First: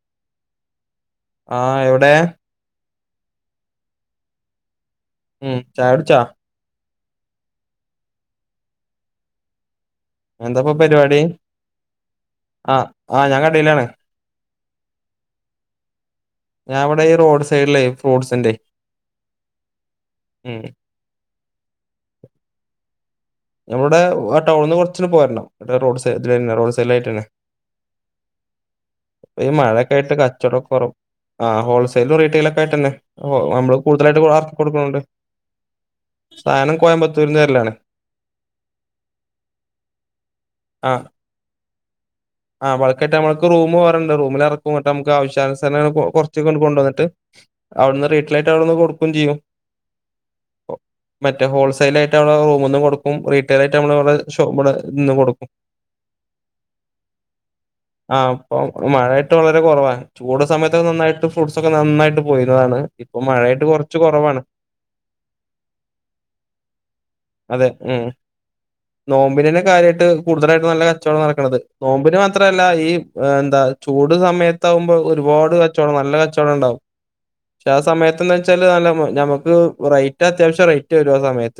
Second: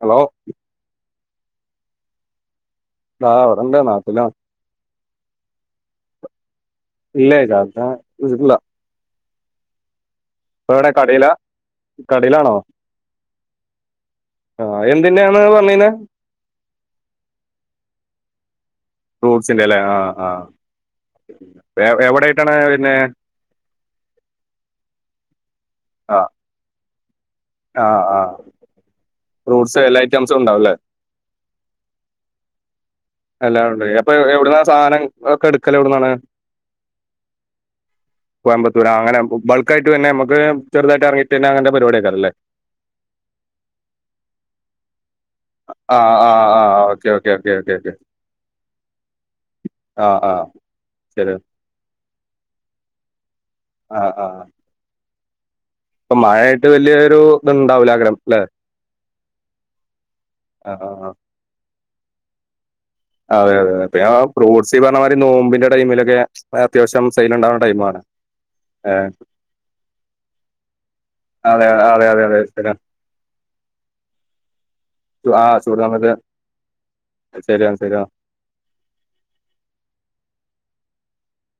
Hello ആ എവിടെ ആ വറന്താ നാട്ടില ഉം ചായട്ചാ ഇല്ലേതാത ഇ ഇല്ല എന്താപ്പ ഇപ്പ എവിടെ പരിപാടി കടേലാ കടേലാണോ ആഹ് ആഹ് ഞാൻ കടയിലാണ് ആ എന്തിന്റാന്ന പറഞ്ഞീനെ ഞാൻ അവിടെ ഈ റോഡ് സൈഡിലേ ഫ്രൂട്ട്സിന്റെ ഫ്രൂട്ട്സിന്റെറെ അല്ലേ ആഹ ആ ഉം എവിടൊയിട്ടാണ് പിന്നെ നമ്മുടെ ആ ടൗണ നിന്ന്റച്ച് പോരണം റോഡ് റോഡ് സൈഡില ആട്ട് തന്നെ ആഹ് ആഹ് പ്പ ഈ മഴയൊക്കെ ആയിട്ട് കച്ചവടംക്കെ കുറവ ആ ഹോൾസെയിലും റീറ്റെയിലൽ ഒക്കെ ആട്ട് തന്നെ നമ്മള് എല്ലാണ്ട് അപ്പൊ കൂടുതലായിട്ട് ഇറക്കി എവിടുന്നാ കൊടുക്കുന്നുണ്ട് സാധനം ഒക്കെ എടുക്കലോ എവിടുന്നാണ് സാധനം കോയമ്പത്തൂരിന്ന് വരലാണ് കോയമ്പത്തൂരാ അങ്ങനെ ബൾക്ക് ആയിട്ട്തന്നെ നുക്ക് ചെറുതായിട്ട് ഇറങ്ങിട്ട്ന്നെ അങ്ങനെ പരിപാടി ആക്കാറല്ലേ ആഹ്ളക്കട്ട നമ്മക്ക്റൂം പോറണ്ട് റമിലിറക്കട്ട നമുക്ക് ആവശ്യാനുസരങ്ങ ആ ആ കുറച്ചൊക്ക ആ കൊണ്ടുവന്നിട്ട് [unintelligible] കൊടുക്കയും ചെയ്യും ആ ആ ശരി മറ്റേ ഹോൾസെൽ ആയിട്ട് റൂമ ഒന്നും കൊടുക്കും റീട്ടെയ്ൽ ആയ്ട്ട് നമ്മള് ആ വടെ ആ ഷോ ഇവിടെന്ന് കൊടുക്കും ഇപ്പൊ മഴ ആയിട്ട് വല്യോരു ഇത്ണ്ടാവ ആഹ് പ്പൊ മഴായിട്ട് വളരെ കുറവാ ചൂട് ആ സമയത്തൊക്കെ ആ ആ നന്നായിട്ട് ഫ്രൂട്ട്സ് ഒക്കെ നന്നായിട്ട് പോയിനതാണ് അതെ അതെ പിന്നെ പ്പ ഞാൻ ഫ്രൂട്ട്സ് ഈ പറഞ്ഞ മാതിരി നോമ്പിന്റെ ടൈമിലൊക്കെ അത്യാവ്ശ്യം സെയ്ൽ ഉണ്ടാവുന്ന ടൈം ആണ് മ്മ് നോമ്പിനെന്നെ കാര്യമായിട്ട് കൂടുതലായിട്ട് നല്ല കച്ചവടം നടക്ക്ണത് അതെ നോ അതെ മ്പിന് അതെ അതെ മാത്രല്ല ശരിയാ ഈ എന്താ ചൂട് സമയത്താകുമ്പോ ആ ഒരുപാട് ചൂട് കച്ചവടം സമയത്ത് നല്ല കച്ചവടം ഉണ്ടാവും പക്ഷെ ശരിയാണ് ആ ശരിയാണ് സമയത്ത്ന്തച്ചാല് നല്ല ഞമുക്ക് റേറ്റ് അത്യാവശ്യം റേറ്റ് വരും ആ സമയത്ത്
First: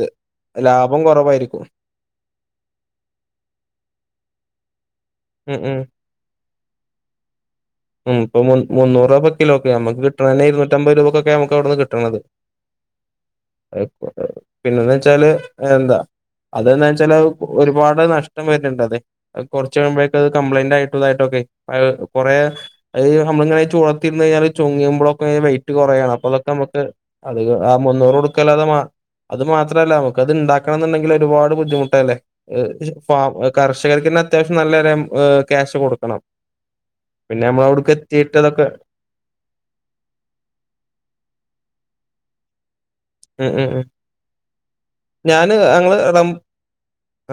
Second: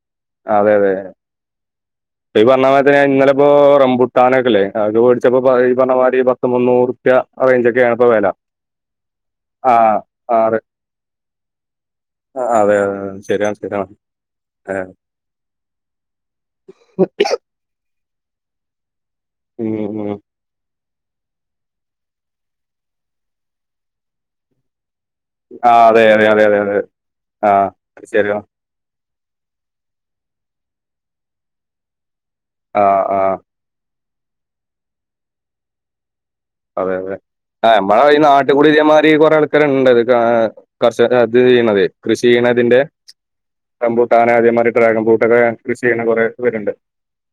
അതെ അതെ ലാഭം കുറവായിരിക്കും ഇപ്പൊ ഈ പറഞ്ഞ മാരി തന്നെ ഇന്നലെപ്പോ റംബുട്ടാനൊക്കെല്ലേ അത് വേടിച്ചപ്പോ ഉം ഈ ഉം പറഞ്ഞമാരി പത്ത് മുന്നൂറുപ്യ റേഞ്ച് ഒക്കെ ആണ്പ്പോ ഉം വെല ഇപ്പൊ മു മുന്നൂറ് രൂപ കിലോക്ക് ആ നമുക്ക് കിട്ട്ണതെന്നെ ആറ് ഇരുന്നൂറ്റി അമ്പത് രൂപക്കൊക്കെ നമുക്ക് അവ്ട്ന്ന് കിട്ട്ണത് ആ, അതെ അതെ അതെ. ശരിയാണ് ശരിയാണ് ആയ്ക്കോട്ടെ പിന്നെന്താച്ചാ ല് എന്താ അതെന്താച്ചാല് ഒരുപാട് നഷ്ടം വരുന്നുണ്ട് അതെ ഉം ഉം കുറച്ചഴിമ്പഴേക്കത് കംപ്ലെയിന്റ് ആയി യിട്ടൊക്കെ അത് കൊറേ നമ്മളിങ്ങനെ ചൂടത്തിർന്ന് കഴിഞ്ഞാല് ചുങ്ങുമ്പോഴൊ ആ വെയിറ്റ് അതെ കുറയാണ് അതെ അപ്പൊ അതെ അതൊക്കെ അതെ അതെ മ്മക്ക് അത് ആ മുന്നൂറ് ശരിയാ കൊടുക്കല്ലാതെ അത് മാത്രല്ല നമുക്ക് അത് ഇണ്ടാക്കണംന്നുണ്ടെങ്കില് ഒരുപാട് ബുദ്ധിമുട്ടല്ലേ ആ ആ ഫം കർഷകർക്കെന്നെ അത്യാവശ്യം നല്ലൊര് ക്യാഷ് കൊടുക്കണം അതെ അതെ പിന്നെ നമ്മള ആ അവിടക്ക് നമ്മളെ ഈ എത്തിയിട്ട് അതൊക്കെ നാട്ടുകൂടി ഇതേമാതിരി കൊറേ ആൾക്കാര്ണ്ട്ത് കർഷ അത് ചെയ്യ്ണതെയ് കൃഷി ചെയ്യണ തിന്റെ ഉം ഉം റംബൂട്ടാന് അതേമാരി ഡ്രാഗൺ ഫ്രൂട്ടൊക്കെ ഞാന് കൃഷി ഞങ്ങള് ചെയ്യ്ണ കൊറേ റം പേരുണ്ട്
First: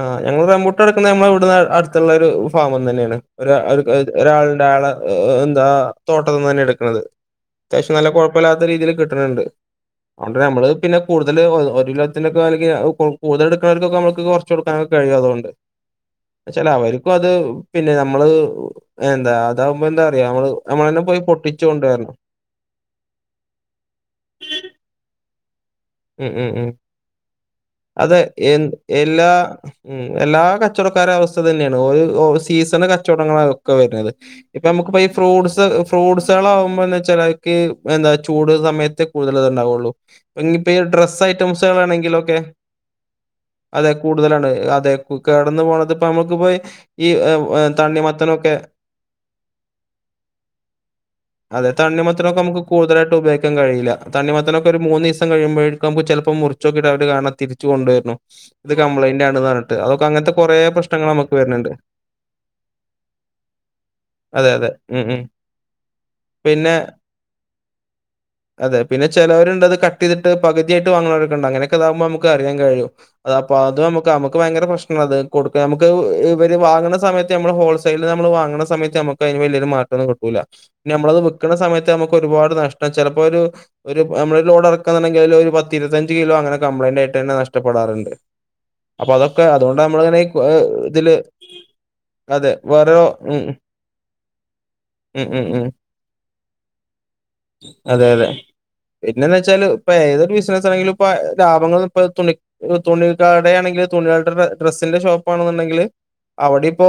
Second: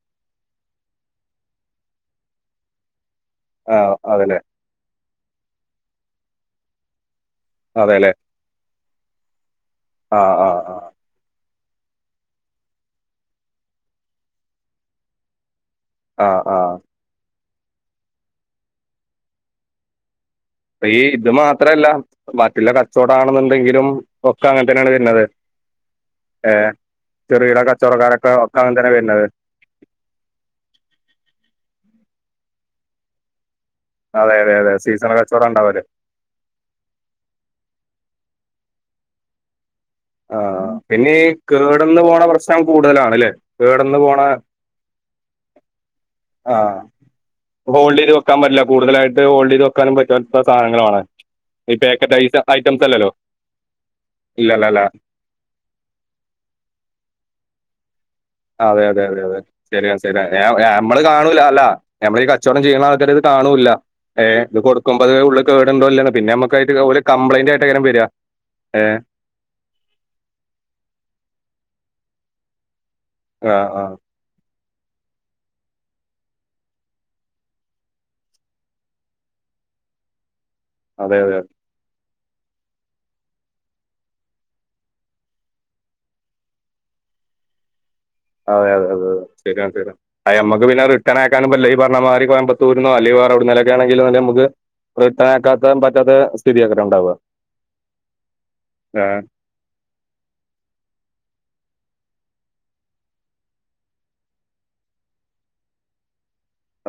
ആ ഞങ്ങള് റമ്പൂട്ടാൻട്ക്കുന്നെ ഞമ്മളവിട അടുത്തുള്ളരു ഫാമ്ന്നെയാണ് ഒര ആ ഒ അതെല്ലേ ഒരാള്ണ്ട്‌ അയാളെ ന്താ തോട്ടത്തിന്ന്ന്നെ എടുക്ക്ണത് അത്യാവശ്യം നല്ല അതെല്ലേ കുഴപ്പല്ലാത്ത രീതിയില് കിട്ട്ണ് ണ്ട്‌ ആ ആ നമ്മള് ആ പിന്നെ കൂടുതല് ല്ലോത്തിന്റൊക്കെ വെലക്ക് കൊടു കൂടുതലെടുക്കുന്നോർക്കൊക്കെ നമ്മക്ക് കൊറച്ച് കൊടുക്കാനൊക്കെ കഴിയും അതുകൊണ്ട് ആ ആ ച്ചല അവർക്കും അത് പിന്നെ നമ്മള് എന്താ അതാകുമ്പോ എന്താ പറയാ നമ്മള് അപ്പ ഈ നമ്മളന്നെ പോയി ഇത് പൊട്ടിച്ചു മാത്രല്ല കൊണ്ടുവരണം. ബാക്കിള്ള കച്ചോടാണ്ന്നുണ്ടെങ്കിലും ഒക്കെ അങ്ങനെ തന്നെയാണ് വരുന്നത് ഉം ഉം ഉം കച്ചോടം അതെ എ എല്ലാ ഉം എല്ലാ കച്ചോടക്കാര അവസ്ഥ ഇത് തന്നെയാണ് ഒരു ഓ സീസണ് കച്ചവടങ്ങള വരുന്നത് അതെ അതെ ഇപ്പ അതെ നമുക്ക് പ ഈ സീസണൽ കച്ചവടം ഫ്രൂട്ടസ് ഉണ്ടാവല് ഫ്രൂട്ട്സാളാവുമ്പോ എന്താച്ചാല് അയ്ക്ക് എന്താ ചൂട് സമയത്ത് കൂടുതൽ ഇതുണ്ടാവുള്ളൂ ഇപ്പൊ ആഹ് ഇനിയിപ്പോ ഈ പിന്നെ ഡ്രസ് കേടുന്ന് പോണ ഐറ്റംസുകളാണെങ്കിലൊക്കെ പ്രശ്നം കൂടുതലാണല്ലേ അതെ കേടന്ന് പോണ കൂടുതലാണ് അതെ കു- കടന്നു പോണത് ഇപ്പൊ നമുക്ക് പോയി ആഹ് ഈ ഏഹ്, ഏഹ്, ഹോൾഡ് ചെയ്ത് വെക്കാൻ തണ്ണിമത്തനൊക്കെ പറ്റില്ല കൂടുതലായിട്ട് ഹോൾഡ് ചെയ്ത് വെക്കാനും പറ്റാത്ത സാധനങ്ങളാണ് അതെ ഈ പാക്കറ്റ് തണ്ണിമത്തനൊക്കെ നമുക്ക് ഐറ്റംസ് അല്ലല്ലോ കൂതലായിട്ട് ഉപയോഗിക്കാൻ കഴിയില്ല തണിമത്തനൊക്കെ ഇല്ലല്ലല്ല ഒരു മൂന്ന് കഴിയുമ്പഴേക്കുമ്പ ചെൽപ്പോ മുറിച്ചോക്കീട്ടവര് കാണ തിരിച്ച് കൊണ്ടുവരുന്നു ഇത് അതെ അതെ അതെ കംപ്ലൈന്റ് അതെ ആണെന്ന് പറഞ്ഞിട്ട് ശെരിയാണ് അതൊക്കെ ശരിയ അങ്ങനത്തെ കുറെ ഞമ്മള് പ്രശ്നങ്ങൾ നമുക്ക് കാണൂല അല്ല വരുന്നുണ്ട് നമ്മളീ കച്ചവടം ചെയ്യണ ആൾക്കാരത് കാണൂല്ല ഏ അതെ, ഇത് അതെ. ഉം, കൊടുക്കുമ്പോ ത് ഉം. ഉള്ള് കേടുണ്ടോല്ലേന്ന് പിന്നെ നമുക്കായിട്ട് ഓല് കംപ്ലയിന്റ് ആയിട്ടേക്കാരം വര അതെ പിന്നെ ചിലവരുണ്ട് ത് കട്ട് ചെയ്തിട്ട് പകുതിയായിട്ട് വാങ്ങ് ണോരൊക്കെണ്ട് അങ്ങനൊക്കെ താകുമ്പോ നമ്മക്ക് അറിയൻ കഴിയും ആ ആ അപ്പോതും നമക്ക് നമ്മക്ക് ഭയങ്കര പ്രശനം ത് കൊടുക്ക നമുക്ക് ഇവര് വാങ്ങണ സമയത്ത് നമ്മള് ഹോൾസെയില്ല് നമ്മള് വാങ്ങണ സമയത്ത് നമുക്ക് അതിന് വലിയൊരു മാ കിട്ടൂല അതെ പിന്നമ്മളത് അതെ അതെ വിക്ക്ണ സമയത്ത് നമുക്ക് ഒരുപാട് നഷ്ടം ചിലപ്പോ ഒരു നമ്മളൊരു ലോഡ് ക്കാന്നുണ്ടെങ്കില് അതില് ഒരു പത്തിരുപത്തഞ്ച് കിലോ അങ്ങനെ കംപ്ലയിന്റ് ആയിട്ടെന്നെ നഷ്ടപ്പെടാറുണ്ട് അതെ അതെ അതെ അപ്പൊ അതെ അതൊക്കെ ശരിയാണ് അതുകൊണ്ട് ശരിയാ നമ്മളിങ്ങനെ ഏഹ് അയമ്മക്ക് പിന്നെ ഇതില് റിട്ടേൺ അയക്കാനും പറ്റില്ല ഈ പറഞ്ഞ മാതിരി അതെ. കോയമ്പത്തൂരുന്നോ വേറെ അല്ലോ ഉം, വേറെവ്ട്ന്നേലൊക്കെ ആണെങ്കിലോ നമ്മക്ക് ഉം, റിട്ടേൺ ഉം, ഉം. അയക്കാൻ പറ്റാത്ത സ്ഥിതിയാക്കാരം ഉണ്ടാവുക അതെ, അതെ. ആ പിന്നെന്ന് വെച്ചാല് ഏതൊരു ബിസിന ആണെങ്കില ഇ ലാഭൾ ഇണ തുണിക്കാടെ ആണെങ്കിൽ തുണാളടെ ഡ്രസിന്റെ ഷോപ്പാണെന്നുണ്ടെങ്കിൽ അവിടെ ഇപ്പോൊ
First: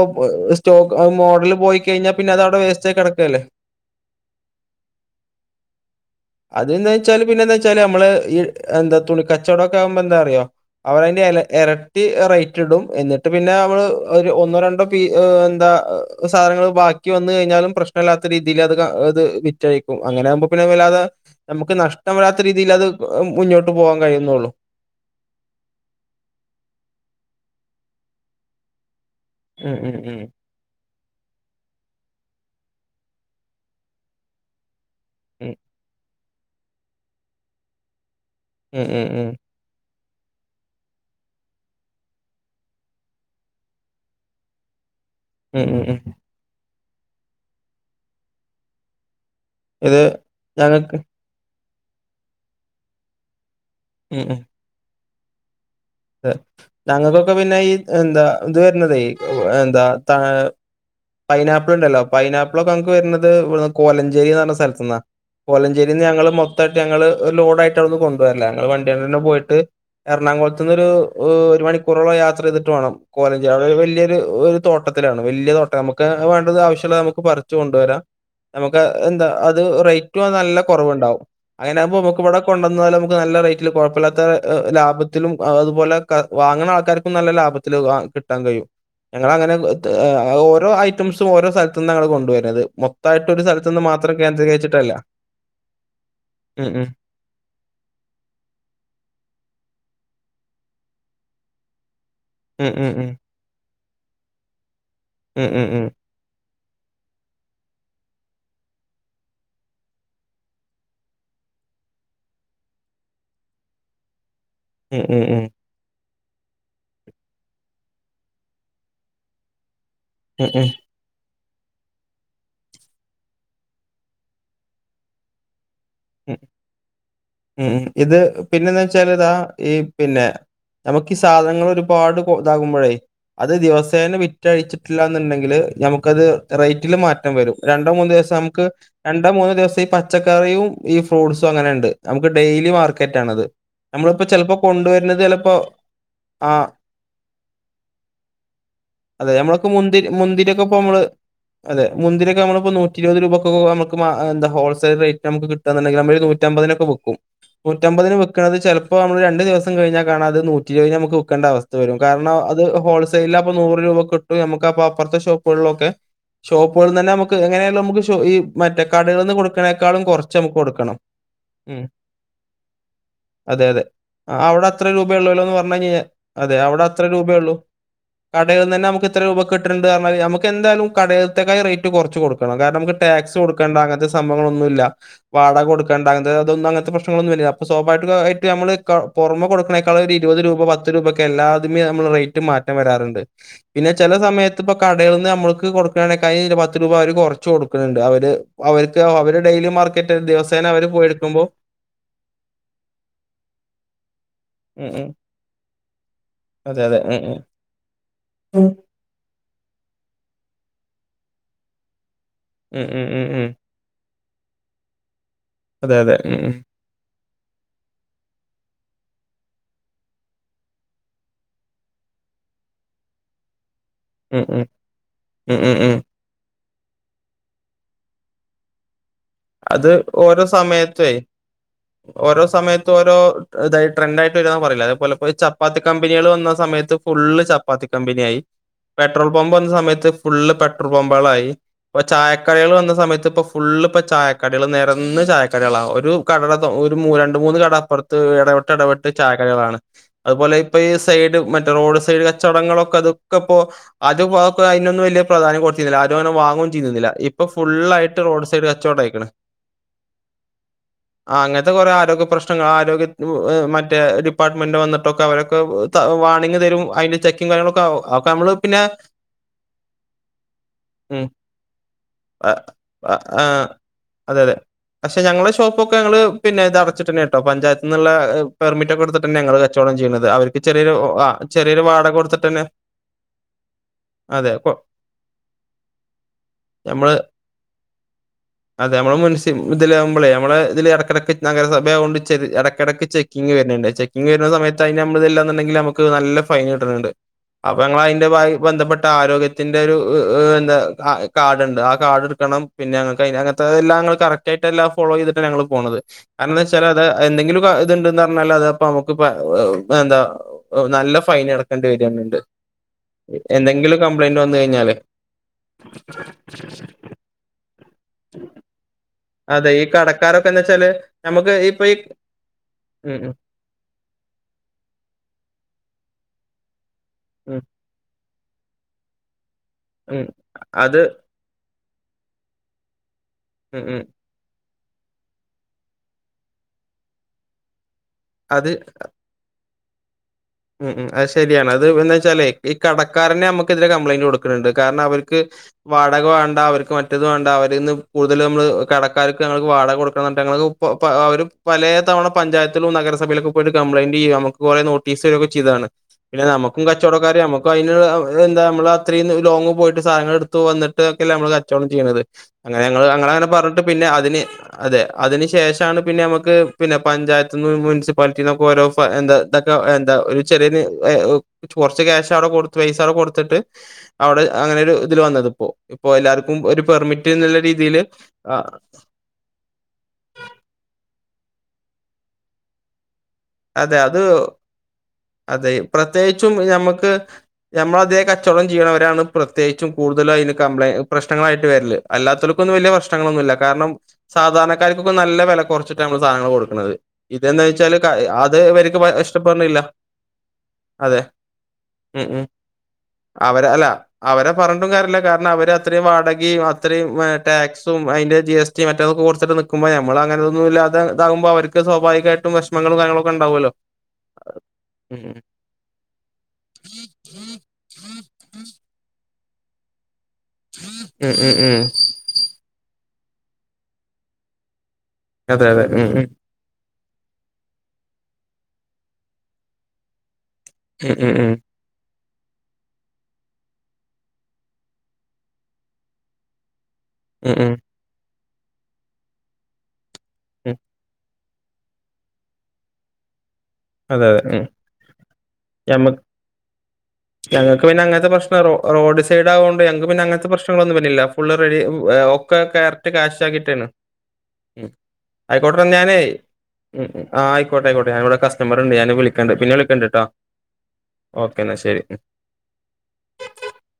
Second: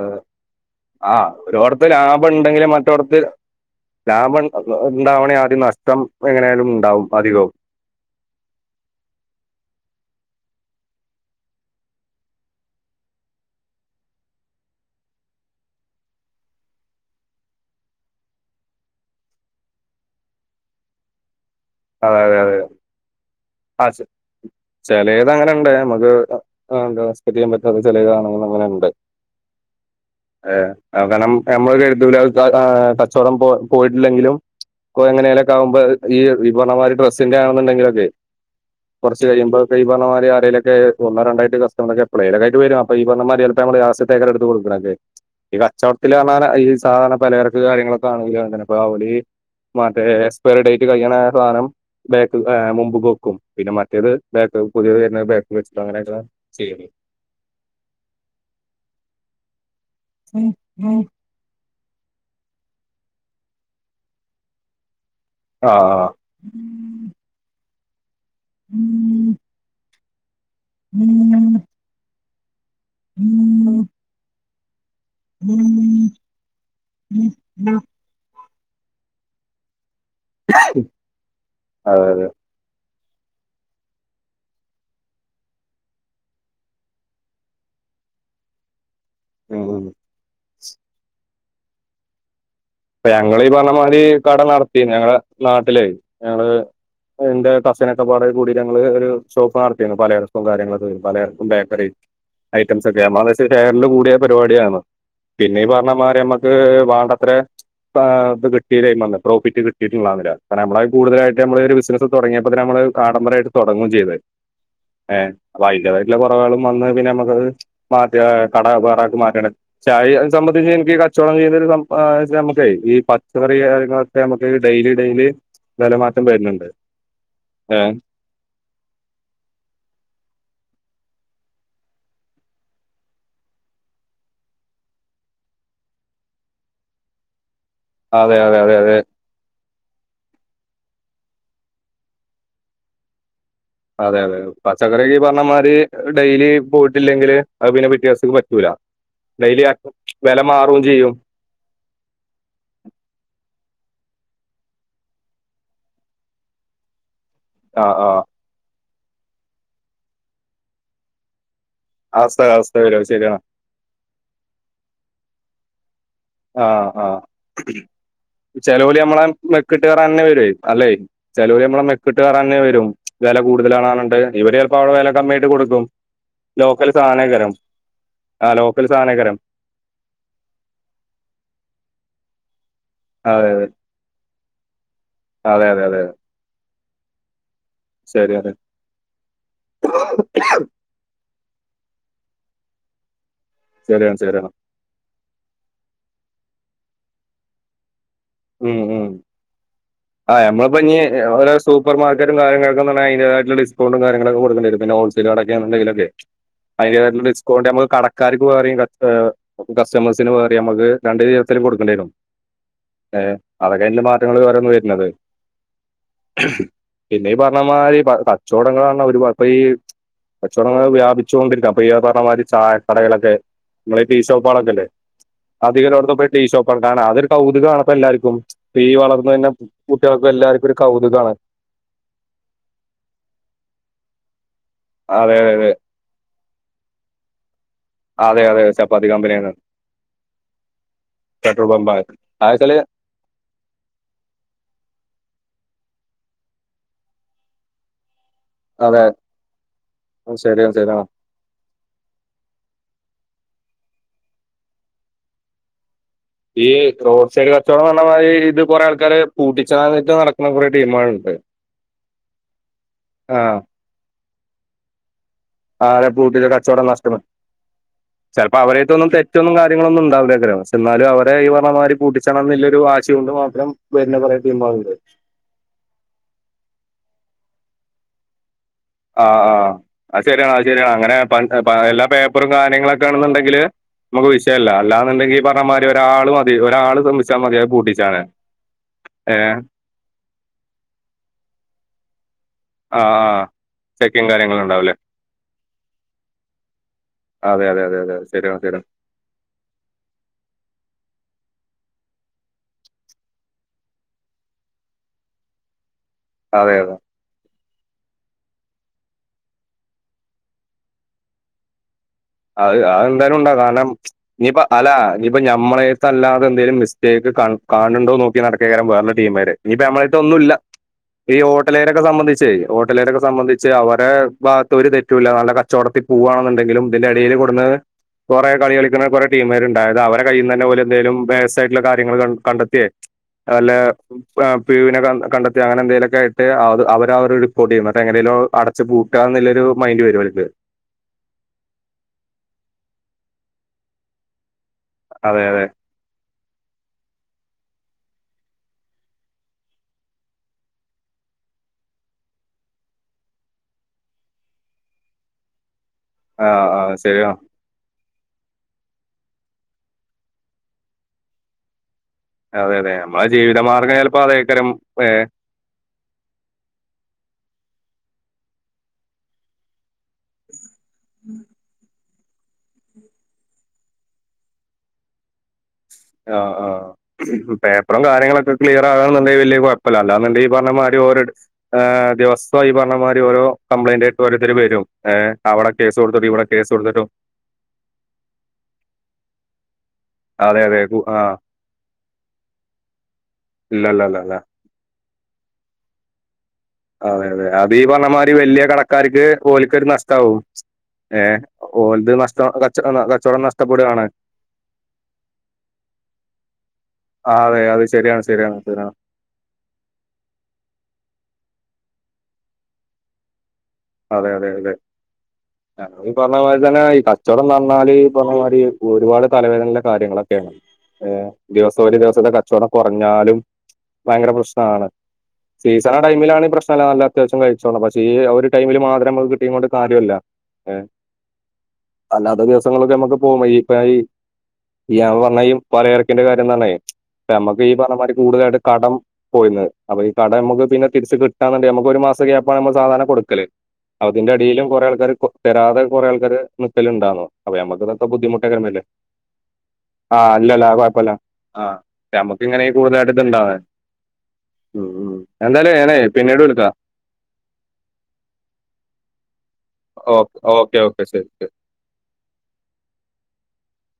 സ്റ്റോക്ക് ആ, മോഡൽ പോയി ഒരിടത്ത് കഴിഞ്ഞാൽ ലാഭം പിന്നെ അത് അവിടെ ഉണ്ടെങ്കിൽ വേസ്റ്ററ്റ്ായിയി മറ്റൊടത്ത് കിടക്കല്ലേ ലാഭം ഉണ്ടാവണേ ആദ്യം നഷ്ടം എങ്ങനൊലും ഉണ്ടാവും അധികവും അ നമ്മള് ഈ എന്താ തുണി കച്ചവടമൊക്കെ ആവുമ്പോ എന്താ അറിയോ അവർതിന്റെ ഇരട്ടി റേറ്റ് ഇടും എന്നിട്ട് പിന്നെ നമ്മള് ഒരു ഒന്നോ രണ്ടോ എന്താ സാധനൾ ബി വ കഴിഞ്ഞാലും പ്രശ്നല്ലാത്ത രീതിത് വിറ്റയഴിക്കും അങ്ങനെുമ്പോെ നമുക്ക് നഷ്ടം അതെ അതെ വരാത്ത രീതിൽ അത് മുന്നോട്ട് ആ പോകാൻ കഴിയുന്നുള്ളൂ ചില ത് അങ്ങനെുണ്ടേ നമുക്ക് ചെയ്യാൻറ്റ ചില ഗണങ്ങൾ അങ്ങനെ ഉണ്ട് ഉം ഉം ഉം ഏ കാരണം നമ്മൾ എഴതല കച്ചവടം പോ പോയിട്ടില്ലെങ്കിലും ഇ എങ്ങനെലൊക്ക ഉം ആകുമ്പോ ഈ വിപണനമാരി ഡ്രസ്സിന്റെ ആണെന്നുണ്ടെങ്കിലൊക്കെ ഉം ഉം കുറച്ച് ഉം കഴിയുമ്പോഴൊക്കെ പറന്ന മാതി ആരയിലൊക്കെ ഒന്നോ രണ്ടായിട്ട കക്കെ്ലൊക്ക ആട്ട് വും അപ്പ ഈ പറന്നതി ചിലപ്പോ നമ്മ രാസത്തേക്കെ എടുത്ത് കൊടുക്കണക്കെ ഈ ഉം ഉം ഉം കച്ചവടത്തിൽ കാണാ ഈ സാധാരണ പലചരക്ക് കാര്യങ്ങളൊക്കെ ആണെങ്കിൽ അെ അപ്പൊ അവളി ഇത് മറ്റേ എക്സ്പയറി ഡേറ്റ് ഞങ്ങക്ക് കഴിയണ സാധനം ബേക്ക് മുമ്പ് കൊോക്കും പിന്നെ മറ്റേത് ബാക്ക് പുതിയത് ബ വെ ഞങ്ങൾക്കൊക്കെ പിന്നെ ഈ എന്താ ഇത് വരത ഈ എന്താ ചെയ്യല് പൈന ആപ്പിൾണ്ടല്ലോ പൈനാപ്പിൾ ഒക്കെ നമക്ക് വരുന്നത് കോലഞ്ചേരി എന്ന് പറഞ്ഞ സ്ഥലത്ത നിന്നാ പോലഞ്ചേരിയി നിന്ന് ആഹ് ഞങ്ങള്ൾ മൊത്തമായിട്ട് ഞങ്ങള് ലോഡ്ായിട്ട് അവിന്ന കൊണ്ട പോുവരല്ല ഞങ്ങള് വണ്ടിയെണ്ട തെ പോയിട്ട് എറണാകുളത്തു നിന്ന്ൊരു് ഒരു മണിക്കൂറോളം യാത്ര ചെയ്തിട്ട് വേണം കോലഞ്ചേരി അവിടെ ഒരു വലിയൊരു തോട്ടത്തി ത്തിലാണ് വലിയ തൊട്ടെ നമുക്ക് വേണ്ടത് ആവശ്യമ നമുക്ക് പററിിച്ചു കൊണ്ടുവരാം നമുക്ക് എന്താ അത് റേറ്റും നല്ല കുറവ്ണ്ടാവും അങ്ങനെ ആകുമ്പോ അതെ നമുക്ക് അതെ ഇവിടെ കൊണ്ടുവന്നാല ന നല്ല റേറ്റിൽ കുഴപ്പില്ലാത്ത ലാഭത്തിലും അതുപോലെ വാങ്ങണ ആൾക്കാർക്കും നല്ല ലാഭത്തില്ൽ കിട്ടാൻ കഴിയും ഞങ്ങ അങ്ങനെ ഉം ഉം ഓരോ ഐറ്റംസും ഓരോ സ്ഥലത്ത നി ഞങ്ങള്ൾ കൊണ്ടുവരുന്നത് മൊത്തായിട്ട് ഒരു ഞങ്ങള് ീ സ്ഥലത്തുന്ന് പറഞ്ഞമാതിരി മാത്രം കട നടത്തി കേന്ദ്രീകരിച്ചിട്ടല്ല. ഞടെ നാട്ടില ഞങ്ങള് ഉം, ഉം. എന്റെ കസനൊക്കെപാടെ കൂടി ഞങ്ങള് ഒരു ഷോപ്പ് നടത്തിരുന്നു പലയട കാര്യങ്ങളൊക്കെും പലർക്കും ബേക്കറി ഉം, ഐറ്റംസ് ഉം, ഒക്കെയ ഉം. മശ ഷറിൽ കൂടിയ പരിപാടിയാണ് ഉം, പിന്നെ ഉം, ഈ ഉം. പറഞ്ഞ മാര് നമ്മക്ക് വേണ്ടത്ര ആ്ത് കിട്ട പ്രോഫിറ്റ് കിട്ടിയിട്ടുള്ള കാര നമ്മ കൂടുതലായിട്ട്മ്മ ഒരു ബിസിനസ് തുടങ്ങിയപ്പോ നമ്മ കാഡംബരായിട്ട് തുടങ്ങുകയും ചെയ്ത ഉം, ഏ ഉം, ഉം. വായിത് ല്ല കുറവളും വന്ന് പിന്നെ നമുക്ക്ത് മാറ്റ കട വേറ മാറ്റണ്ട ചായ ഉം, സംബന്ധിച്ച് ഉം. എനിക്ക് കച്ചവടം ചെയ്യുന്ന ഒരു ഈ പച്ചക്കറി കാര്യങ്ങളൊക്കെ നമുക്ക് ഡെയിലി ഡെയിലി വില മാറ്റം വരുന്നുണ്ട് ഉം ഇത് പിന്നെന്ന് വെച്ചാൽ ഇതാ ഈ പിന്നെ നമുക്ക് ാക്കി സാധനങ്ങൾ ഒരുപാട് ഇതാകുമ്പോഴേ അത് ദിവസേന വിറ്റഴിച്ചിട്ടില്ല എന്നുണ്ടെങ്കില് നമുക്കത് റേറ്റില് മാറ്റം വരും രണ്ടോ മൂന്ന ദിവസം അതെ അതെ നമുക്ക് അതെ അതെ രണ്ടോ മൂന്നോ ദിവസം ഈ പച്ചക്കറിയും ഈ ഫ്രൂട്ട്സും അങ്ങനെ ഉണ്ട് നമുക്ക് ഡെയിലി മാർക്കറ്റ ആണത് അതെ അതെ പച്ചക്കറിക്ക് പറഞ്ഞമാര് ഡെയിലി ആ പോയിട്ടില്ലെങ്കില് അ പിന്നെ വ്യത്യാസക്ക് പറ്റൂല അതെ നമ്മള ഡെയിലി മുന്തി വില മുന്തിരൊക്കെ ഇ മാറുകയും നമ്മള് ചെയ്യും അതെ മുന്തിരൊക്കെ നമ്മളി നൂറ്റി ഇരുപത് രൂപ എാോൾസെൽ റേറ്റ് നമു കിുണ്ടെങ്കിൽ ന നൂറ്റമ്പതിനൊക്കെക്കും ആ ആ നൂറ്റമ്പതിന് വെക്കുന്നത് ച ഇപ്പോ നമ്മൾ രണ്ട് ദിവം കഴിാൽണാത നൂറ്റിരുപതി നമുക്ക് വക്കേണ്ട അവസ്ഥ വരും കാരണം അവസ്ഥ അത് അവസ്ഥ വരും ഹോൾസെയിലിൽ ശരിയാണ് അപ്പ നൂറ് രൂപ കിട്ടും നമുക്ക് അപ്പൊ അപ്പുറത്തെ ഷോപ്പുകളിലൊക്കെ ആ ഷോപ്പുകളന്ന് തന്നെ ആ നമുക്ക് എങ്ങനെയല്ലോ നമുക്ക് ഈ ചെലോല് മറ്റേക്കടുകളിൽ നമ്മളെ നിന്ന് മെക്കിട്ട് കൊടുക്കണേക്കാളും കയറാനന്നെ കുറച്ച് വരുവേ നമുക്ക് അല്ലേ കൊടുക്കണം ചെലോല് ഉ നമ്മളെ മെക്കിട്ട് കയറാനന്നെ വരും വില അതെ അതെ കൂടുതലാണ് പറഞ്ഞിട്ട് ഇവര് അവിടെ ചിലപ്പോ അത്ര വില രൂപയള്ളല്ലോ കമ്മിയായിട്ട് എന്ന് കൊടുക്കും പറഞ്ഞഞ് കഴാൽ അതെെ അവിടെ ലോക്കൽ അത്ര സാധനേക്കാരം രൂപയള്ളൂ ആ കടയിൽ നി തന്നെ ലോക്കൽ നമുക്ക് എത്ര സാധനേക്കാരം രൂപ കിട്ടിട്ടുണ്ട് കാര നമുക്ക് എന്തായാലും കട അറ്റക്കായി റേറ്റ് കൊറച്ച് കൊടുക്കണം. കാരണം നമുക്ക് ടാക്സ് അതെ കൊടുക്കേണ്ട അങ്ങനത്തെ സംഭവങ്ങളൊന്നുയില്ല. വാടക അതെ അതെ അതെ കൊടുക്കേണ്ട അത് അങ്ങനത്തെ പ്രശ്നങ്ങളൊന്നുല്ല, അപ്പ സ്വാഭാവികമായിട്ട് ശരിയാണ് നമ്മള് കാ പുറമെകൊടുക്കണേക്കാളും ഒരു ഇരുപത് രൂപ പത്ത് രൂപയക്കെ എല്ലാതി മേൽ നമ്മൾ റേറ്റ് മാറ്റം വരാറുണ്ട്. പിന്നെ ചില ശരിയാണ് ശരിയാണ് സമയത്ത്പ്പൊ കടേവന്ന് നമ്മൾക്ക് കൊടുക്കണക്കായി കൈയിൽ പത്ത് രൂപ അവര് കൊറച്ച് കൊടുക്കന്നുണ്ട്. ഉം അവർക്ക് ഉം അവര് ഡെയിലി മാർക്കറ്റ് ആ ദിവസേന നമ്മളിപ്പോ അവര് ഇനി പോയി എ ഓരോ സൂപ്പർ മാർക്കറ്റും കാര്യങ്ങളക്കന്ന അതിൻ്റതായിട്ടുള്ള ഡിസ്കൗണ്ടും കാര്യങ്ങളൊക്കെ കൊടുക്കണ്ടി വരും. ഉം പിന്നെ ഉം ഹോൾസെയിൽ കടക്കേണേങ്കിലൊക്കെ അതെ അതെ അതിന് ഉം വരുന്ന ഡിസ്കൗണ്ട് നമ്മക്ക് കടക്കാർക്ക് ഉം മാറി കസ്റ്റ കസ്റ്റമേഴ്സിന് മാറി നമ്മക്ക് രണ്ട് വീതത്തിലും കൊടുക്കേണ്ടി വരും. ഉം ഉം ഏ ഉം ഉം അതൊക്കെ അതിന്റെ മാറ്റങ്ങൾ വേറെന്ന് വരുന്നത്. അതെ അതെ എ എ പിന്നെ പറഞ്ഞ മാരി കച്ചവടങ്ങളാണ് ഒരുവാക്കുക ഈ കച്ചവടങ്ങൾ വ്യാപിച്ചോണ്ടിരിക്ക അപ്പൊ ഈ പറഞ്ഞമാതിരി ചായ കടകളൊക്കെ നമ്മളീ ടീ ഉം ഉം ഷോപ്പാളാകത്തില്ലെ ഉം ഉം ഉം അധികോടത്ത ടീഷോപ്പാണ് കാരണം അതൊരു കൗതുകം ആണ് ഇപ്പ എല്ലാരുക്കും ഈ വളവ് അത് ഓരോ സമയത്തെ ഓരോ സമയത്തും ഓരോ ഇതായ ട്രെൻഡ് ആയിട്ട് വരുവ പറയില്ലെ.. അതുപോലെ അതെ ചപ്പാത്തി കമ്പിനികള് വന്ന സമയത്ത് ഫുള്ള് ചപ്പാത്തി കമ്പിനിയായി, അതെ അതെ ചപ്പാത്തി പെട്രോൾ കമ്പനിയാണ് പമ്പ് വന്ന സമയത്ത് ഫുള്ള് പെട്രോൾ പമ്പുകളായി. പെട്രോൾ ഇപ്പൊ പമ്പാണ് ചായക്കടകൾ അതെച്ചാല് വന്ന സമയത്ത് ഇപ്പൊ ഫുള്ള് ഇപ്പെ ചായക്കടികൾ നേരന്ന് ചായക്കടികളാ ഒരു കട ഒരു മൂ രണ്ട മൂന്ന് കട അപ്പറത്ത് ഇടവട്ട് അതെ ഇടവട്ട് ചായക്കടകളാണ് അതുപോലെ ശരിയാണ് ഇപ്പ ഈ ശരിയാണ് സൈഡ് മറ്റേ റോഡ് സൈഡ് കച്ചവടങ്ങളൊക്കെ അതൊക്കെ അപ്പോ അത് അതിനൊന്നും വലിയ പ്രധാന്യം കൊടുത്തിന്നില്ല വാങ്ങും ഈ ചെയ്തിന്നില്ല റോഡ് ഇപ്പം സൈഡ് ഫുൾ കച്ചവടം പറഞ്ഞ ആയിട്ട് മാതിരി റോഡ് ഇത് സൈഡ് കൊറേ ആൾക്കാര് യ്ക്കണ് പൂട്ടിച്ചാന്നിട്ട് നടക്കുന്ന കുറെ ടീമുകളുണ്ട് അങ്ങനത്തെ കൊറേ ആരോഗ്യപ്രശ്നങ്ങൾ ആരോഗ്യ ആഹ് മറ്റേ ഡിപ്പാട്ട്മെന്റ് വന്നിട്ടൊക്കെ അവര് ആകെ പൂട്ടി കച്ചവടം നഷ്ടപ്പെട്ടു കാര്യങ്ങളൊക്കെ ആവും. അതൊക്കെ നമ്മള് ചിലപ്പോ പിന്നെ അവരൊട്ത്തോന്നും തെറ്റൊന്നും കാര്യങ്ങളൊന്നും ഇണ്ടാവിലേക്കാ പക്ഷെ എന്നാലും ഉം അവരെ ഈ പറഞ്ഞമാതിരി പൂട്ടിച്ചണം അ എന്നുല്ലരു അ വാശിയൊണ്ട് ആ മാത്രം വരുന്ന കുറെ അതെ അതെ ടീമുകളുണ്ട് പക്ഷെ ഞങ്ങളെ ഷോപ്പൊക്കെ ഞങ്ങള് പിന്നെ ഇത് അടച്ചിട്ടന്നെ ട്ടോ പഞ്ചായത്ത് നിന്ന്ള്ള ആഹ് ആഹ് അ ശരിയാണ് അത് ശരിയാണ് ചെറിയൊരു അങ്ങനെ ആ ചെറിയൊരു എല്ലാ വാടക പേപ്പറും കൊടുത്തിട്ടന്നെ കാര്യങ്ങളൊക്കെ ആണെന്നുണ്ടെങ്കില് നമുക്ക് അതെ വിഷയമല്ല കൊ അല്ലാന്നുണ്ടെങ്കി പറഞ്ഞമാതിരി ഒരാള് മതി ഒരാള് നമ്മള് സംച്ചാൽ മതിയ പൂട്ടിച്ചാണ് അതെ നമ്മളെ മുൻസി ഇതിലകുമ്പോളെ നമ്മളെ ഇതില് ഇടക്കിടക്ക് നഗരസഭ ആയൊണ്ട് കിടക്ക് ആഹ് ആഹ് ചെക്കിങ് വരണ്ട് ചെിങ് ചെക്കിങ് വരുന്ന കാര്യങ്ങളും സമയത്ത് അതി ഉണ്ടാവുല്ലേ നമ്മളതെല്ലാന്നുണ്ടെങ്കിൽ നമുക്ക് നല്ല ഫൈൻ കിട്ടുന്നുണ്ട് അതെ അപ്പൊ അതെ അതെ ഞങ്ങൾ അതെ അയിന്റെമായി ശരിയാണ് ശരിയാണ് ബന്ധപ്പെട്ട ആരോഗ്യത്തിന്റെ ഒരു എന്താ കാ ണ്ട് ആ കാഡ് എടുക്കണം പിന്നെ അങ്ങനത്തെ കറക് ആയിട്ട്ല്ലാം ഫോളോ ചെയ്തിട്ടാണ് ഞങ്ങൾ പോണത് കാരണം എന്താ അതെ വെച്ചാല് അതെ അത് എന്തെങ്കിലും ഇണ്ട്ന്ന് പറഞ്ഞാൽ അത്പ്പ നമുക്ക് എന്താ നല്ല ഫൈൻ അടക്കേണ്ടി വര്ണ് ണ്ട് അത് അതെന്തായാലും ഉണ്ടാകും കാരണം ഇനിയിപ്പോ അല്ല കഴിഞ്ഞാല് ഇനിപ്പൊ ഞമ്മളെട്ത്ത് അല്ലാതെ എന്തെലും മിസ്റ്റേക്ക് ക കാണണ്ടോ നോക്കി നടക്കേക്കാരം വേറള്ള ടീമാര് അതെ ഈ ഇനിയിപ്പൊ നമ്മളട്ത്ത് കടക്കാരൊക്കെ ഒന്നുല്ല എന്താ വെച്ചാല് ഈ നമുക്ക് ഇപ്പൊ ഈ ഹോട്ടലേരൊക്കെ സംബന്ധിച്ച് ഉം ഹോട്ടലേരൊക്കെ ഉം സംബന്ധിച്ച് അവരുടെ ഭാഗത്ത് ഒരു തെറ്റൂില്ലല്ല നല്ല കച്ചവടത്തി പോവവാണെന്നുണ്ടെങ്കിലും ഇതിന്റെ അടിയിൽ ഉം കൂടന്ന് കുറെേ കളി കളിക്കുന്ന കുറേ ടീംമാരുണ്ട് അതായ അവടെ ഉം കയ്യിൽന്ന് തന്നെ പോലെ അത് എന്തെലും പേസയിട്ടുള്ള കാര്യങ്ങൾ കണ്ടെത്തിയേ നല്ല ഉം ഉം പി്യുവിനെ കണ്ടെത്തി അങ്ങനെ എന്തെങ്കിലൊക്കെ ഇട്ട് അവര് റിപ്പോർട്ട് ചെയ്യുന്നത് അ എങ്ങനെങ്കിലും അടച് പൂട്ട എന്നുള്ളൊരു മൈന്ഡ് വരോൽക്ക് ഉംം അത് ശരിയാണ് അത് എ വെച്ചാലേ ഈ കടക്കാരനെ നമ്മുക്കതിരെ കംപ്ലയിന്റ് കൊടുക്കും ണ്ട് കാരണം അവർക്ക് അതെ അതെ വാടക വേണ്ട അവർക്ക് മറ്റത് വേണ്ട അവരിന്ന് കൂടുതലും നമ്മള് കടക്കാർക്ക് ഞങ്ങൾക്ക് വാടക കൊടുക്കണം എന്നിട്ട് ഞങൾ അവര് പലേ തവണ പഞ്ചായത്തിലും നഗര സഭയിലൊക്കെ പോയിട്ട് കപ്ലയിന്റ് ചെയ്യ നമ്മക്ക് കുറെ നോട്ടീസ് താണ് പിന്നെ ആ ആ നമുക്കും ശരിയാ കച്ചവടക്കാരെ നമുക്കും അയിന് എന്താ നമ്മള് അത്രയും ലോങ്ങ് പോയിട്ട് സധങ്ങൾ എടുത്ത് വന്നിട്ടൊക്കെ നമ്മള് കച്ചവ ചെയ്യ അതെ അങ്ങനെ അതെ നമ്മളെ ഞങ്ങനെ പറഞ്ഞിട്ട് ജീവിതമാർഗം പിന്നെ ചിലപ്പോ അതിന് അതേക്കരം അതെ ഏ, അതിന് ശേഷമാണ് പിന്നെ നമക്ക് പഞ്ചായത്ത് മുസിപ്പാലിറ്റിൊക്കെ ഓരോ എന്താതൊക്കെ എന്താ ഒരു ചെറിയ കുറച്ച് ക്യാഷ് അവിടെ കൊടു പൈസ അവിടെ കൊടുത്തിട്ട് അവിടെ അങ്ങനെൊ ഒരു ഇതില് വന്നത് ഇപ്പോൊ ആ ആഹ് രീതിയില് പേപ്പറും കാര്യങ്ങളൊക്കെ ആ ക്ലിയർ ആകന്നുണ്ട വല്ിയ കുഴപ്പമ അല്ലാുഈ പറഞ്ഞ മാതി ദിവസമായി പറഞ്ഞ ഓരോ അതെ കംപ്ലൈന്റ് ആയിട്ട് അത് ഓരോത്തർ വരും അവിടെ അതെ കേസ് കൊടുത്തിട്ടും ഇവിടെ കേസ് കൊടുത്തിട്ടും പ്രത്യേ കച്ചവടം ചെയ്യുന്നവരാണ് പ്രത്യേകിച്ചും കൂടുതലും അതിന് അതെ കപ് അതെ കു- ആ പ്രശ്നങ്ങളായിട്ട് വരില്ല അല്ലാത്തവക്കൊന്ന വലിയ പ്രശ്നങ്ങളൊന്നുമില്ല ഇല്ല കാരണം ഇല്ല ഇല്ല സാധാരണക്കാർ നല്ല വില കുറച്ചിട്ടാണ്ള് സാധനങ്ങൾ കൊടുക്കുന്നത് അതെ അതെ ഇതെന്താ അത് ഈ വെച്ചാല് പറഞ്ഞമാതിരി അത് വലിയ ഇവർക്ക് കടക്കാർക്ക് ഇഷ്ടപ്പെടണില്ല ഓൽക്കൊരു നഷ്ടാവും അതെ ഏ ഓൽത് ഉ ഉ നഷ്ടം കച്ച ന- കച്ചവടം അവരെ അല്ല നഷ്ടപ്പെടുകയാണ് അവരെ പറഞ്ഞിട്ടും കാര്യല്ല കാരണം അവര് അത്രയും വടകയും അത്രയും ആ അതെ അത് ടാക്സും ശരിയാണ് അതിന്റെ ജി ശരിയാണ് എസ് ിയും ശരിയാണ് മറ്റൊക്കെ കൊറച്ചട്ട് നക്കുമ്പോൾ നമ്മൾ അങ്ങനൊന്നുമാത ആക്പോ അവർക്ക് സ്വാഭാവികമായിട്ടും വിഷമങ്ങളും കാര്ങ്ങളക്കെ ഉണ്ടാവുമല്ലോ അതെ അതെ അതെ ഉം ഈ പറഞ്ഞ മാ തന്നെ ഈ കച്ചവടം പറഞ്ഞാല് പറഞ്ഞമാതി ഒരുപാട് തലവേദനയിലെ കാര്യങ്ങളൊക്കെയാണ് ഉം ഉം ദിവസം ഉം ഒരു ദിവസത്തെ കച്ചവടം കുറഞ്ഞാലും ഭയങ്കര പ്രശ്നമാണ് അതെ അതെ സീസണ ഉം ടൈമിലാണ് പ്രശ്നമല്ല നല്ല അത്യാവശ്യം കഴിച്ചോ പക്ഷ ഈ ഒരു ടൈമില് മാത്രം നമുക്ക് ടീമോട്ട് കാര്യമല്ല ഉം ഉം ഉം അല്ലാതെ ദിവസങ്ങളൊക്കെ നമ്മുക്ക് പോക ഈ ഇപ്പ ഞൻ പറഞ്ഞ ഈ പറയിറക്കേണ്ട കാര്യംന്തണ ഉം നമ്മുക്ക് ഈ ഉം പറഞ്ഞമാതിരി കൂടുതലായിട്ട് കടം പോയിുന്നത് അപ്പൊ ഈ കടം നമ്മുക്ക് ഉം പിന്നെ തിരിച്ച് കിട്ടി ആണ്ട നമക്ക് ഒരു മാസം കേപ്പ നമ്മ സാധനം കൊടുക്കല് അ അതെ അതിന്റെ അതെ ഉം അടിയിലും കുറെേ ആൾക്കാര്ർ തരാതെ കൊറെ ഞമ്മക്ക് ആൾക്കാര് നൽക്കലുണ്ടന്നുന്നു അപ്പൊ ഞങ്ങൾക്ക് നമമ്മക്ക പിന്നെ ഇത്തെ അങ്ങനത്തെ ബുദ്ധിമുട്ടൊക്ക പ്രശ്നം റോഡ് സൈഡ്കോണ്ട് ഞ പിന്നെ അങ്ങനത്തെ കുഴപ്പല്ല. പ്രശ്നങ്ങളൊന്നുംറ്റില്ല ഫുള് ആഹ് റെഡി നമ്മക്ക് ഇങ്ങനെ ഒക്കെക്റക്റ്റ് കൂടുതലായിട്ട് കാഷ് ആി ഇത്ണ്ടാവേ. ഉം ഉം എന്തായാലും ആയിക്കോട്ടെ ഞാനേ ഞ പിന്നീട് വിളിക്കാം. ആ ആയിക്കോട്ടെയിക്കോട്ടെഞവി നണ്ട് ഞൻ വിളിക്കണ്ട പിന്നെ വിളിക്കണ്ട ഓ കേട്ടോ ഓക്കെ ഓക്കെ ശരി ശരി. ഓക്കേ എന്നാൽ ശരി [inaudible]